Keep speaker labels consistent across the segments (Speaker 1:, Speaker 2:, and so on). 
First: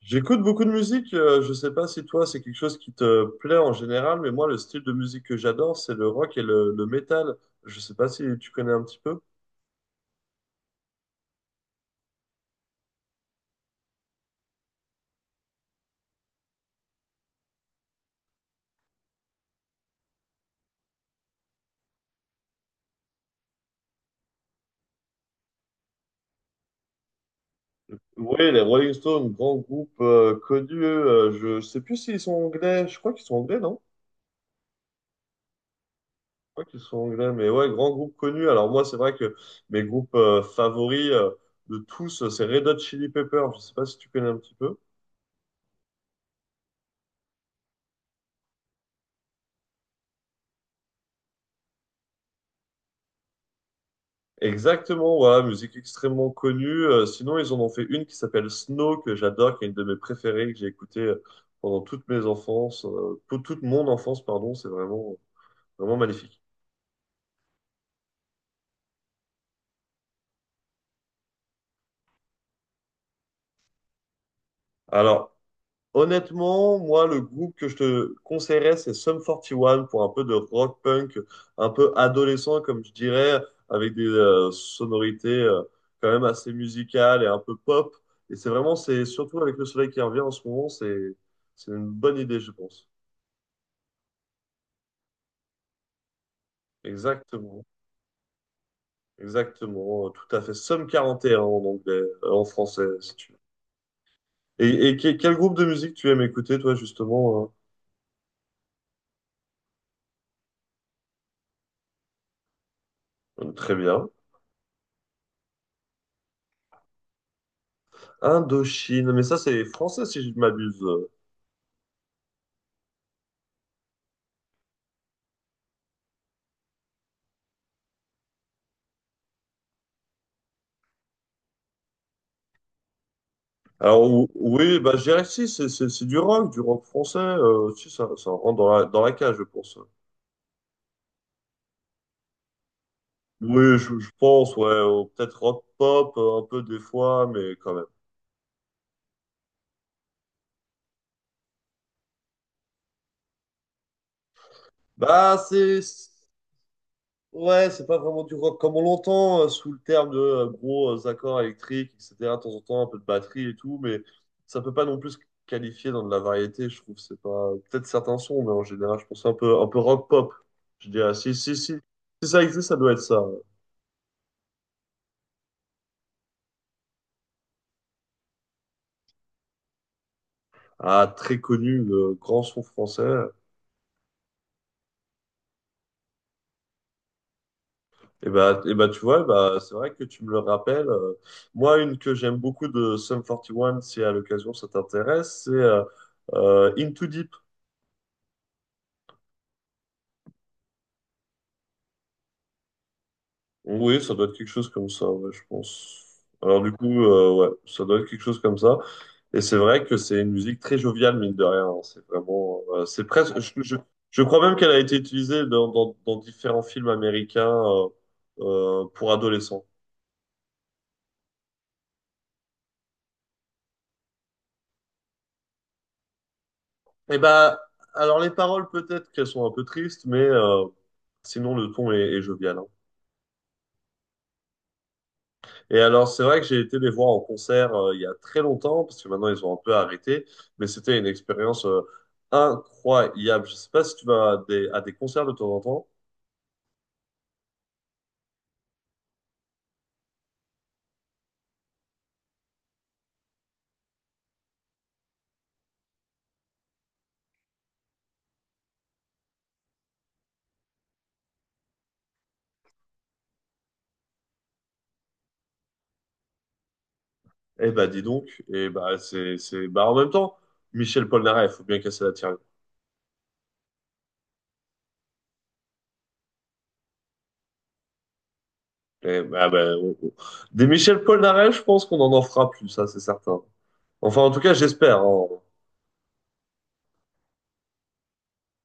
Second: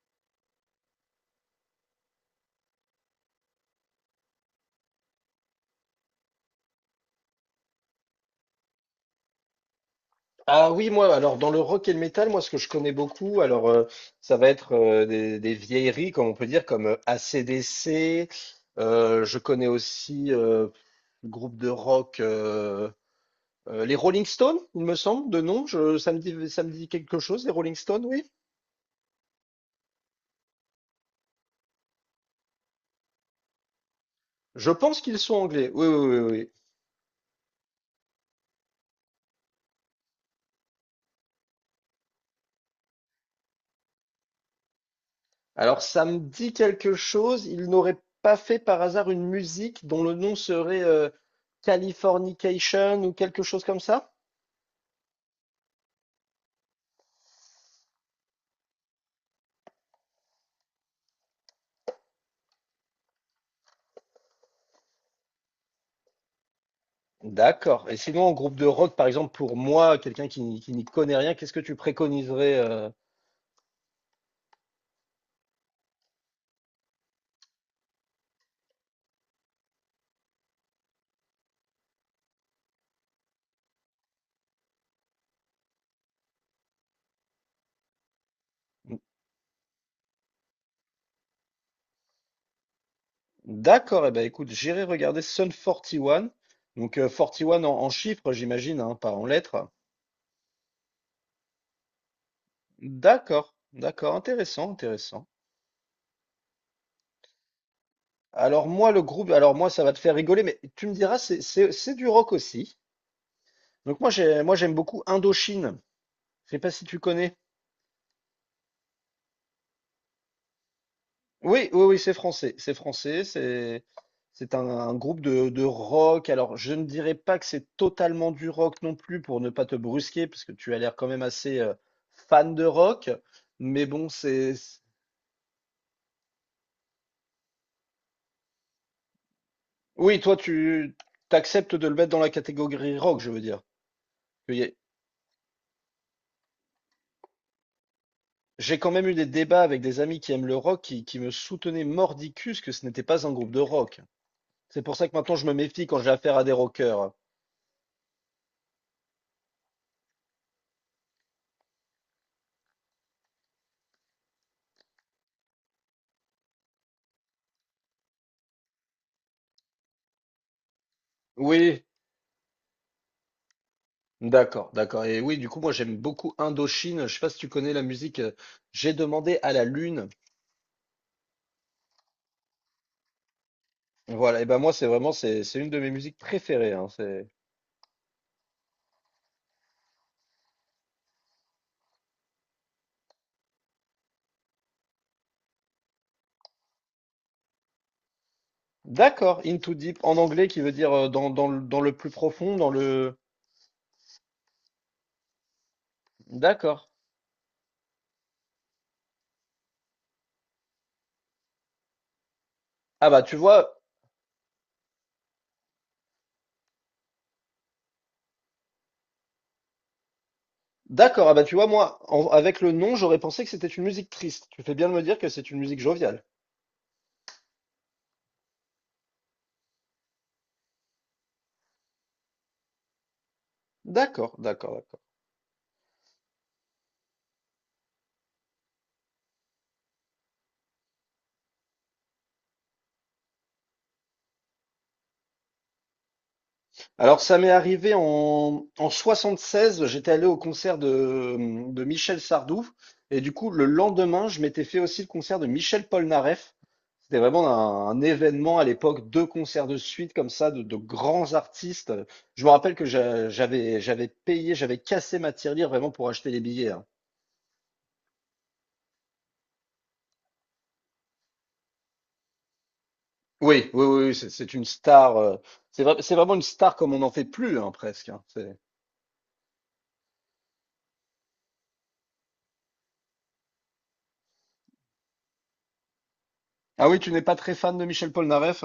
Speaker 1: J'écoute beaucoup de musique, je sais pas si toi c'est quelque chose qui te plaît en général, mais moi le style de musique que j'adore c'est le rock et le métal. Je sais pas si tu connais un petit peu.
Speaker 2: Ah oui, moi, alors dans le rock et le métal, moi ce que je connais beaucoup, alors ça va être des vieilleries, comme on peut dire, comme AC/DC. Je connais aussi le groupe de rock, les Rolling Stones, il me semble, de nom. Ça me dit quelque chose, les Rolling Stones, oui.
Speaker 1: Oui, les Rolling Stones, grand groupe connu, je sais plus s'ils sont anglais, je crois qu'ils sont anglais, non?
Speaker 2: Je pense qu'ils sont anglais. Oui, oui, oui,
Speaker 1: Je
Speaker 2: oui.
Speaker 1: crois qu'ils sont anglais, mais ouais, grand groupe connu. Alors moi c'est vrai que mes groupes favoris de tous c'est Red Hot Chili Peppers, je sais pas si tu connais un petit peu.
Speaker 2: Alors ça me dit quelque chose. Ils n'auraient pas fait par hasard une musique dont le nom serait Californication ou quelque chose comme ça?
Speaker 1: Exactement, voilà, musique extrêmement connue. Sinon, ils en ont fait une qui s'appelle Snow, que j'adore, qui est une de mes préférées, que j'ai écoutée pendant toute mes enfances, pour toute mon enfance, pardon, c'est vraiment, vraiment magnifique.
Speaker 2: D'accord. Et sinon, en groupe de rock, par exemple, pour moi, quelqu'un qui n'y connaît rien, qu'est-ce que tu préconiserais
Speaker 1: Alors, honnêtement, moi, le groupe que je te conseillerais, c'est Sum One pour un peu de rock punk, un peu adolescent, comme je dirais, avec des sonorités quand même assez musicales et un peu pop. Et c'est vraiment, c'est surtout avec le soleil qui revient en ce moment, c'est une bonne idée, je pense.
Speaker 2: D'accord. Eh ben, écoute, j'irai regarder Sun 41. Donc, 41
Speaker 1: Exactement,
Speaker 2: en, en chiffres, j'imagine, hein, pas en lettres.
Speaker 1: exactement, tout à fait. Somme 41 en anglais, en français, si tu veux.
Speaker 2: D'accord. D'accord. Intéressant,
Speaker 1: Et
Speaker 2: intéressant.
Speaker 1: quel groupe de musique tu aimes écouter, toi, justement?
Speaker 2: Alors, moi, le groupe, alors moi, ça va te faire rigoler, mais tu me diras, c'est du rock aussi.
Speaker 1: Très
Speaker 2: Donc,
Speaker 1: bien.
Speaker 2: moi, j'aime beaucoup Indochine. Je sais pas si tu connais.
Speaker 1: Indochine, mais ça, c'est français, si je ne m'abuse.
Speaker 2: Oui, oui, oui, c'est français. C'est français. C'est un groupe de rock. Alors, je ne dirais pas que c'est totalement du rock non plus pour ne pas te brusquer, parce que tu as l'air quand même assez fan de rock. Mais
Speaker 1: Alors,
Speaker 2: bon, c'est.
Speaker 1: oui,
Speaker 2: c'est-
Speaker 1: bah, je dirais que si, c'est du rock français. Si, ça rentre dans la cage, je pense.
Speaker 2: Oui, toi, tu t'acceptes de le mettre dans la catégorie rock, je veux dire.
Speaker 1: Oui, je pense,
Speaker 2: Il y a.
Speaker 1: ouais, ou peut-être rock pop, un peu des fois, mais quand même.
Speaker 2: J'ai quand même eu des débats avec des amis qui aiment le rock qui me soutenaient mordicus que ce n'était pas un groupe de rock. C'est pour ça que maintenant
Speaker 1: Bah,
Speaker 2: je me
Speaker 1: c'est.
Speaker 2: méfie quand j'ai affaire à des rockers.
Speaker 1: Ouais, c'est pas vraiment du rock comme on l'entend, sous le terme de gros accords électriques, etc. De temps en temps, un peu de batterie et tout, mais ça peut pas non plus se qualifier dans de la variété, je trouve. C'est pas peut-être certains sons, mais en général, je pense un peu rock pop. Je dirais, si,
Speaker 2: Oui.
Speaker 1: si ça existe, ça doit être ça.
Speaker 2: D'accord, d'accord. Et oui, du coup, moi, j'aime beaucoup Indochine. Je sais pas si tu connais la musique. J'ai demandé à la lune.
Speaker 1: Ah, très connu, le grand son français.
Speaker 2: Voilà. Et ben moi, c'est vraiment, c'est une de mes musiques préférées, hein. C'est.
Speaker 1: Et bah, tu vois, bah, c'est vrai que tu me le rappelles. Moi, une que j'aime beaucoup de Sum 41, si à l'occasion ça t'intéresse, c'est Into Deep.
Speaker 2: D'accord. Into deep en anglais, qui veut dire dans, dans le plus profond, dans le.
Speaker 1: Oui, ça doit être quelque chose comme ça, ouais, je pense. Alors du
Speaker 2: D'accord.
Speaker 1: coup, ouais, ça doit être quelque chose comme ça. Et c'est vrai que c'est une musique très joviale, mine de rien. Hein. C'est vraiment, c'est
Speaker 2: Ah bah tu
Speaker 1: presque. Je, je,
Speaker 2: vois.
Speaker 1: je crois même qu'elle a été utilisée dans différents films américains pour adolescents.
Speaker 2: D'accord. Ah bah tu vois, moi, avec le nom, j'aurais pensé que c'était une musique triste. Tu fais bien de me dire que c'est une musique joviale.
Speaker 1: Et bah, alors les paroles peut-être qu'elles sont un peu tristes, mais sinon le ton est jovial. Hein.
Speaker 2: D'accord, d'accord, d'accord.
Speaker 1: Et alors, c'est vrai que j'ai été les voir en concert il y a très longtemps, parce que maintenant ils ont un peu arrêté, mais c'était une expérience incroyable. Je sais pas si tu vas à des concerts de temps en temps.
Speaker 2: Alors, ça m'est arrivé en 76, j'étais allé au concert de Michel Sardou, et du coup, le lendemain, je m'étais fait aussi le concert de Michel Polnareff. C'était vraiment un événement à l'époque, deux concerts de suite comme ça, de grands artistes. Je me rappelle que j'avais payé, j'avais cassé ma tirelire vraiment pour acheter les billets, hein.
Speaker 1: Eh ben, dis donc. Et bah, c'est, bah, en même temps, Michel Polnareff, il faut bien casser la tirelire.
Speaker 2: Oui, oui, oui, oui, c'est une star. C'est vraiment une star comme on n'en fait plus, hein, presque, hein. C'est.
Speaker 1: Eh ben. Des Michel Polnareff, je pense qu'on en fera plus, ça, c'est certain. Enfin, en tout cas, j'espère. Hein.
Speaker 2: Ah oui, tu n'es pas très fan de Michel Polnareff?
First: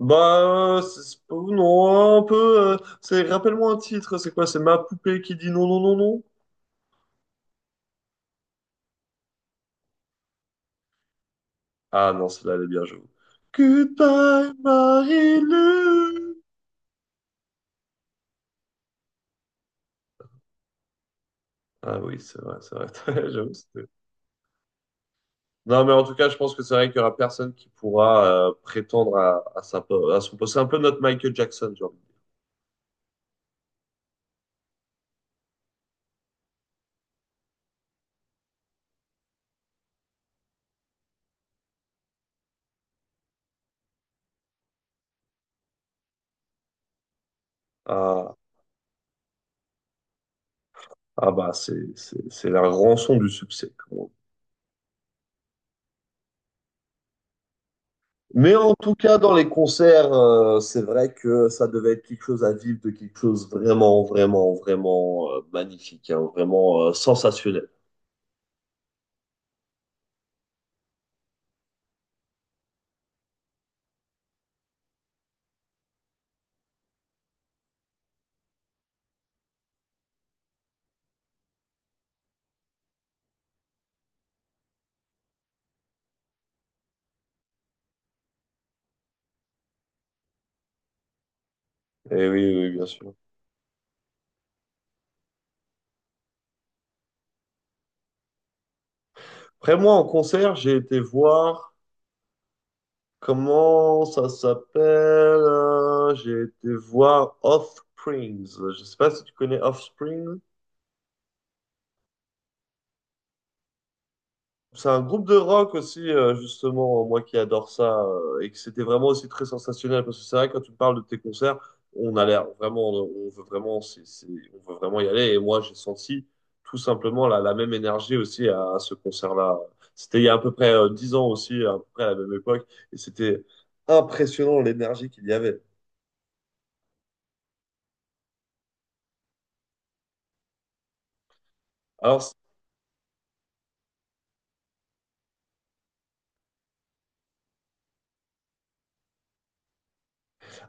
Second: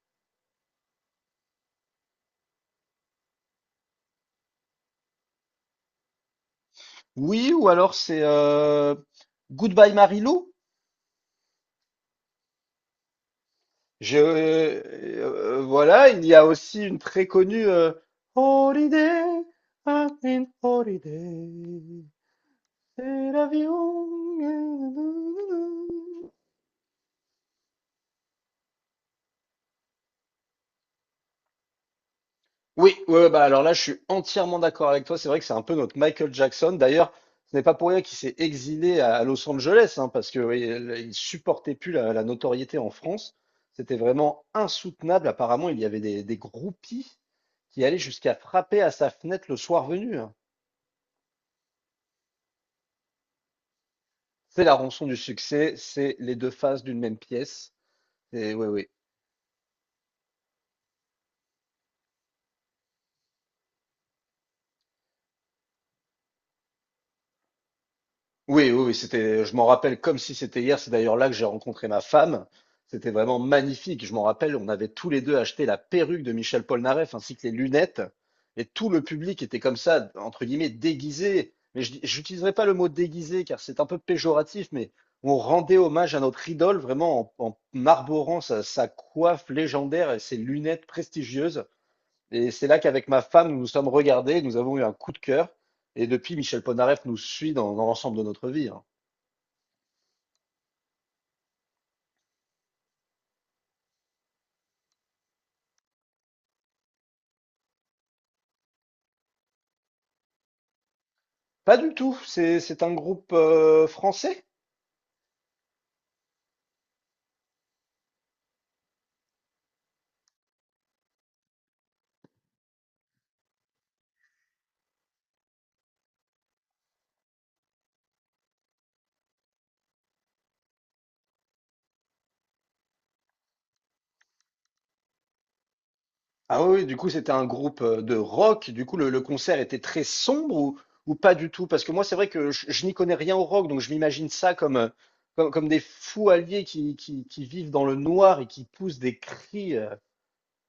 Speaker 1: Bah, non, un peu. Rappelle-moi un titre, c'est quoi? C'est Ma poupée qui dit non, non, non, non?
Speaker 2: Oui, ou alors c'est Goodbye Marilou.
Speaker 1: Ah non, celle-là, elle est bien, j'avoue. Goodbye,
Speaker 2: Voilà, il
Speaker 1: Marie-Lou.
Speaker 2: y a aussi une très connue Holiday, I've been
Speaker 1: Ah
Speaker 2: holiday,
Speaker 1: oui, c'est vrai, c'est vrai.
Speaker 2: c'est
Speaker 1: J'avoue.
Speaker 2: l'avion.
Speaker 1: Non, mais en tout cas, je pense que c'est vrai qu'il y aura personne qui pourra prétendre à son poste. C'est un peu notre Michael Jackson, genre.
Speaker 2: Oui, ouais, ouais, bah alors là, je suis entièrement d'accord avec toi. C'est vrai que c'est un peu notre Michael Jackson. D'ailleurs, ce n'est pas pour rien qu'il s'est exilé à Los Angeles, hein, parce que oui, il supportait plus la, la notoriété en France. C'était vraiment insoutenable. Apparemment, il y avait des groupies qui allaient
Speaker 1: Ah,
Speaker 2: jusqu'à frapper à sa fenêtre le soir venu, hein.
Speaker 1: ah, c'est la rançon du succès, comme on dit.
Speaker 2: C'est la rançon du succès, c'est les deux faces d'une même pièce.
Speaker 1: Mais
Speaker 2: Et oui,
Speaker 1: en
Speaker 2: oui.
Speaker 1: tout cas, dans les concerts, c'est vrai que ça devait être quelque chose à vivre, de quelque chose vraiment, vraiment, vraiment magnifique, hein, vraiment sensationnel.
Speaker 2: Oui, oui, oui, c'était, je m'en rappelle comme si c'était hier. C'est d'ailleurs là que j'ai rencontré ma femme. C'était vraiment magnifique. Je m'en rappelle, on avait tous les deux acheté la perruque de Michel Polnareff ainsi que les lunettes. Et tout le public était comme ça, entre guillemets, déguisé. Mais je n'utiliserai pas le mot déguisé car c'est un peu péjoratif, mais on rendait hommage à notre idole vraiment en arborant sa, sa coiffe légendaire et ses lunettes prestigieuses.
Speaker 1: Et
Speaker 2: Et
Speaker 1: oui,
Speaker 2: c'est
Speaker 1: oui,
Speaker 2: là
Speaker 1: bien
Speaker 2: qu'avec
Speaker 1: sûr.
Speaker 2: ma femme, nous nous sommes regardés, nous avons eu un coup de cœur. Et depuis, Michel Polnareff nous suit dans, dans l'ensemble de notre vie, hein.
Speaker 1: Après, moi, en concert, j'ai été voir, comment ça s'appelle? J'ai été voir Offsprings. Je sais pas si tu connais Offspring.
Speaker 2: Pas du tout, c'est un groupe français.
Speaker 1: C'est un groupe de rock aussi, justement, moi qui adore ça, et que c'était vraiment aussi très sensationnel, parce que c'est vrai, quand tu me parles de tes concerts, on a l'air vraiment, on veut vraiment, on veut vraiment y aller, et moi j'ai senti tout simplement la même énergie aussi à ce concert-là. C'était il y a à peu près 10 ans aussi, à peu près à la même époque, et c'était impressionnant l'énergie qu'il y avait.
Speaker 2: Ah oui, oui, du coup, c'était un groupe de rock. Du coup, le concert était très sombre ou pas du tout? Parce que moi, c'est vrai
Speaker 1: Alors
Speaker 2: que je n'y connais rien au rock, donc je m'imagine ça comme, comme, comme des fous alliés qui vivent dans le noir et qui poussent des cris.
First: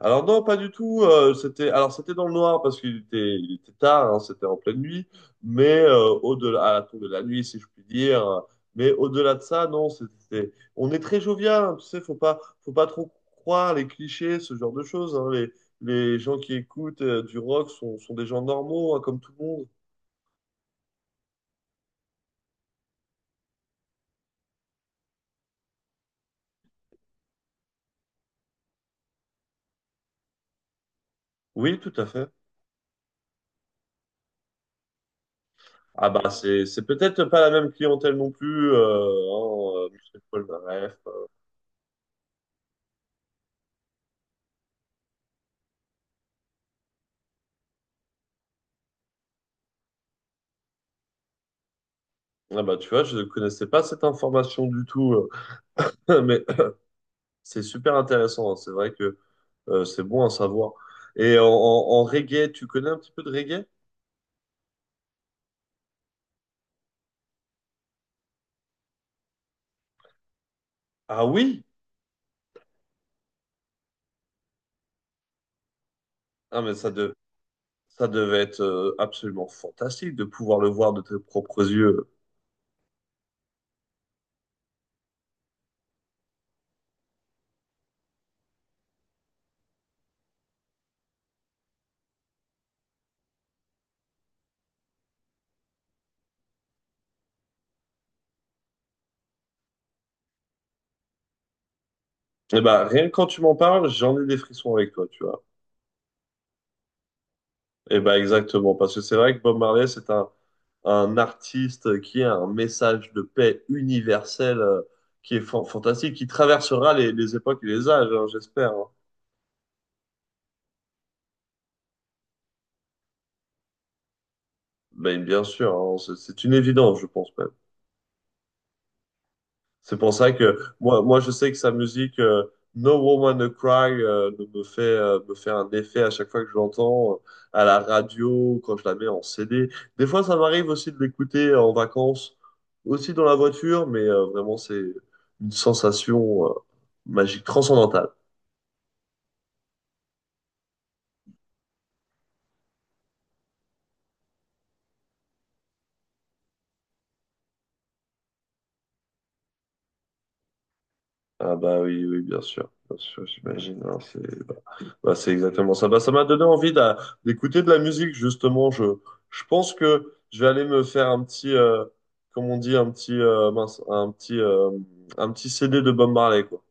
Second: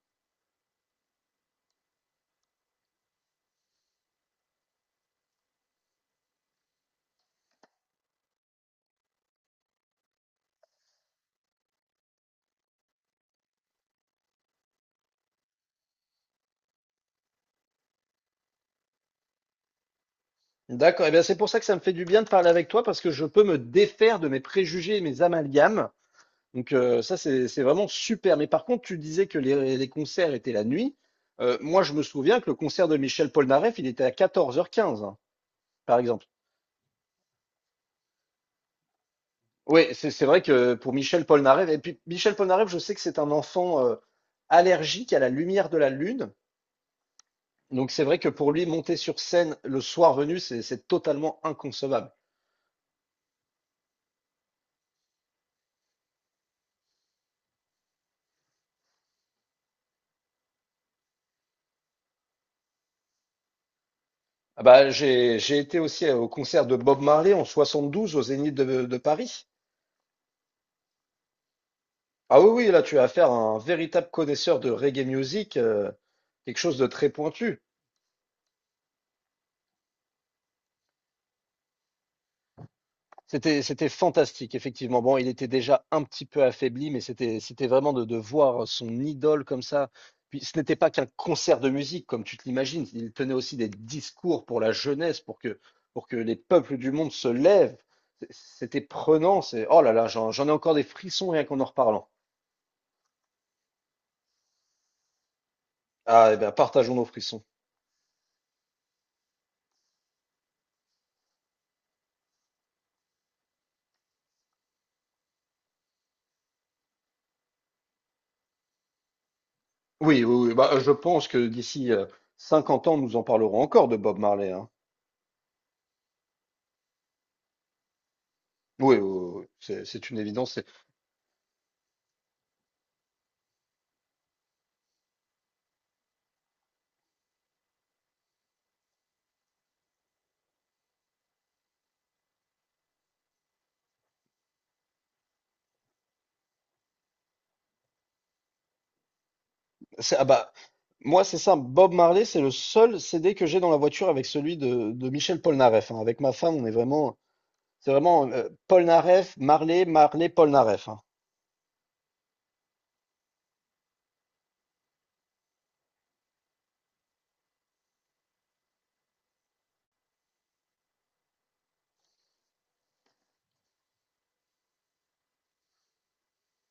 Speaker 1: Alors non, pas du tout. C'était dans le noir parce qu'il était tard, hein, c'était en pleine nuit. Mais au-delà à la tombée de la nuit, si je puis dire. Mais au-delà de ça, non, c'était on est très jovial. Hein, tu sais, faut pas trop croire les clichés, ce genre de choses. Hein. Les gens qui écoutent du rock sont des gens normaux, hein, comme tout le monde.
Speaker 2: D'accord, et bien c'est pour ça que ça me fait du bien de parler avec toi, parce que je peux me défaire de mes préjugés et mes amalgames. Donc ça, c'est vraiment super. Mais par contre, tu disais que les concerts étaient la nuit.
Speaker 1: Oui,
Speaker 2: Moi,
Speaker 1: tout
Speaker 2: je me
Speaker 1: à fait.
Speaker 2: souviens que le concert de Michel Polnareff, il était à 14 h 15, hein, par
Speaker 1: Ah
Speaker 2: exemple.
Speaker 1: bah c'est peut-être pas la même clientèle non plus. Hein,
Speaker 2: Oui, c'est
Speaker 1: Michel
Speaker 2: c'est vrai que pour
Speaker 1: Polnareff,
Speaker 2: Michel
Speaker 1: euh.
Speaker 2: Polnareff, et puis Michel Polnareff, je sais que c'est un enfant allergique à la lumière de la lune. Donc c'est vrai que pour lui, monter sur scène le soir venu, c'est totalement inconcevable.
Speaker 1: Ah bah tu vois, je ne connaissais pas cette information du tout. Mais c'est super intéressant, hein. C'est vrai que c'est bon à savoir. Et en reggae, tu connais un petit peu de reggae?
Speaker 2: Ah bah, j'ai été aussi au concert de Bob Marley en 72 au Zénith de Paris.
Speaker 1: Ah oui?
Speaker 2: Ah oui, oui, là tu as affaire à un véritable connaisseur de reggae music, quelque
Speaker 1: Ah mais
Speaker 2: chose de
Speaker 1: ça,
Speaker 2: très pointu.
Speaker 1: ça devait être absolument fantastique de pouvoir le voir de tes propres yeux.
Speaker 2: C'était, c'était fantastique, effectivement. Bon, il était déjà un petit peu affaibli, mais c'était, c'était vraiment de voir son idole comme ça. Puis ce n'était pas qu'un concert de musique, comme tu te l'imagines. Il tenait aussi des discours pour la jeunesse, pour que les peuples du monde se lèvent. C- C'était prenant. C'est, oh là là, j'en ai encore des frissons rien qu'en en reparlant.
Speaker 1: Et bah rien que quand tu m'en parles, j'en ai des frissons avec toi, tu vois.
Speaker 2: Ah, eh bien, partageons nos frissons.
Speaker 1: Et bah exactement, parce que c'est vrai que Bob Marley, c'est un artiste qui a un message de paix universel qui est fantastique, qui traversera les époques et les âges, hein, j'espère. Hein.
Speaker 2: Oui, oui, oui. Bah, je pense que d'ici 50 ans, nous en parlerons encore de Bob Marley, hein.
Speaker 1: Ben, bien sûr, hein, c'est une évidence, je pense.
Speaker 2: Oui, oui, oui, oui.
Speaker 1: C'est
Speaker 2: C'est
Speaker 1: pour
Speaker 2: une
Speaker 1: ça
Speaker 2: évidence.
Speaker 1: que
Speaker 2: C'est,
Speaker 1: moi, je sais que sa musique No Woman No Cry me fait un effet à chaque fois que je l'entends à la radio, quand je la mets en CD. Des fois, ça m'arrive aussi de l'écouter en vacances, aussi dans la voiture, mais vraiment, c'est une sensation magique, transcendantale.
Speaker 2: ah bah, moi, c'est simple. Bob Marley, c'est le seul CD que j'ai dans la voiture avec celui de Michel Polnareff, hein. Avec ma femme, on est vraiment, c'est vraiment Polnareff, Marley, Marley, Polnareff, hein.
Speaker 1: Ah bah oui, oui, bien sûr, j'imagine. Hein, bah, c'est exactement ça. Bah, ça m'a donné envie d'écouter de la musique, justement. Je pense que je vais aller me faire un petit, comment on dit, mince, un petit CD de Bob Marley, quoi.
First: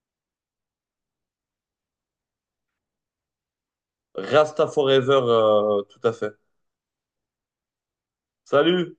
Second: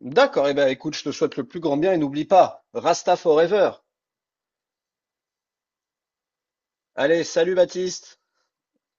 Speaker 2: D'accord. Eh ben, écoute, je te souhaite le plus grand bien et n'oublie pas, Rasta Forever.
Speaker 1: Rasta Forever, tout à fait.
Speaker 2: Allez, salut Baptiste.
Speaker 1: Salut!